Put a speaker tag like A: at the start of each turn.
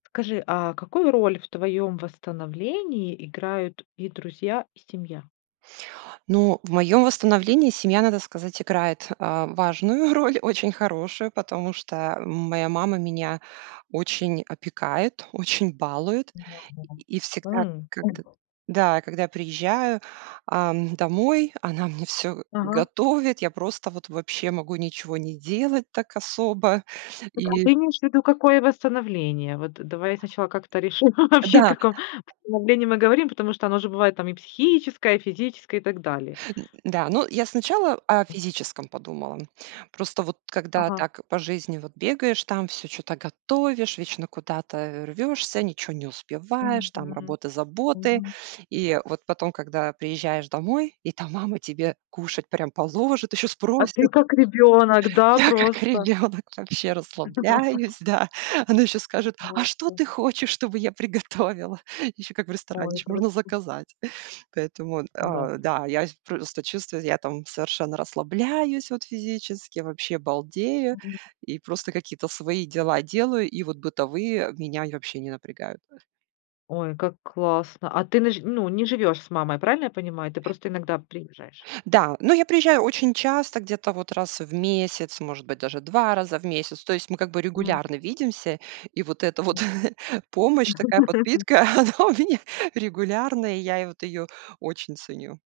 A: Скажи, а какую роль в твоем восстановлении играют и друзья, и семья?
B: Ну, в моем восстановлении семья, надо сказать, играет, а, важную роль, очень хорошую, потому что моя мама меня очень опекает, очень балует.
A: Мгм,
B: И и всегда,
A: м,
B: когд
A: мгм.
B: да, когда я приезжаю, ам, домой, она мне всё
A: Ага.
B: готовит. Я просто вот вообще могу ничего не делать так особо
A: Так, а
B: и
A: ты имеешь ввиду какое восстановление? Вот давай сначала как-то решим, вообще о
B: Да.
A: каком восстановлении мы говорим, потому что оно же бывает там и психическое, физическое, и так далее.
B: Н да, ну, я сначала о
A: М.
B: физическом подумала. Просто, вот, когда,
A: Ага.
B: так, по жизни, вот, бегаешь, там, всё чё-то готовишь, вечно куда-то рвёшься, ничё не успеваешь,
A: Мгм,
B: там, работа, заботы.
A: мгм.
B: И вот потом, когда приезжаешь домой, и там мама тебе кушать прям положит, ещё
A: А ты
B: спросит.
A: как ребёнок, да,
B: Я как
A: просто?
B: ребёнок вообще расслабляюсь, да. Она ещё скажет: "А что
A: Вместе.
B: ты хочешь, чтобы я приготовила?" Ещё как в ресторане,
A: Ой,
B: ещё
A: это
B: можно
A: вообще.
B: заказать. Поэтому, э,
A: Завтра.
B: да, я просто чувствую, я там совершенно расслабляюсь, вот, физически, вообще балдею,
A: Мгм.
B: и просто какие-то свои дела делаю. И вот бытовые меня я вообще не напрягают.
A: Ой, как классно. А ты не ж не живёшь с мамой, правильно я понимаю? Ты просто иногда приезжаешь.
B: Да, ну, я приезжаю очень часто, где-то, вот, раз в месяц, может быть, даже 2 раза в месяц. То есть мы как бы
A: М.
B: регулярно видимся, и вот эта вот помощь, такая подпитка, она у меня регулярная, и я вот её очень ценю.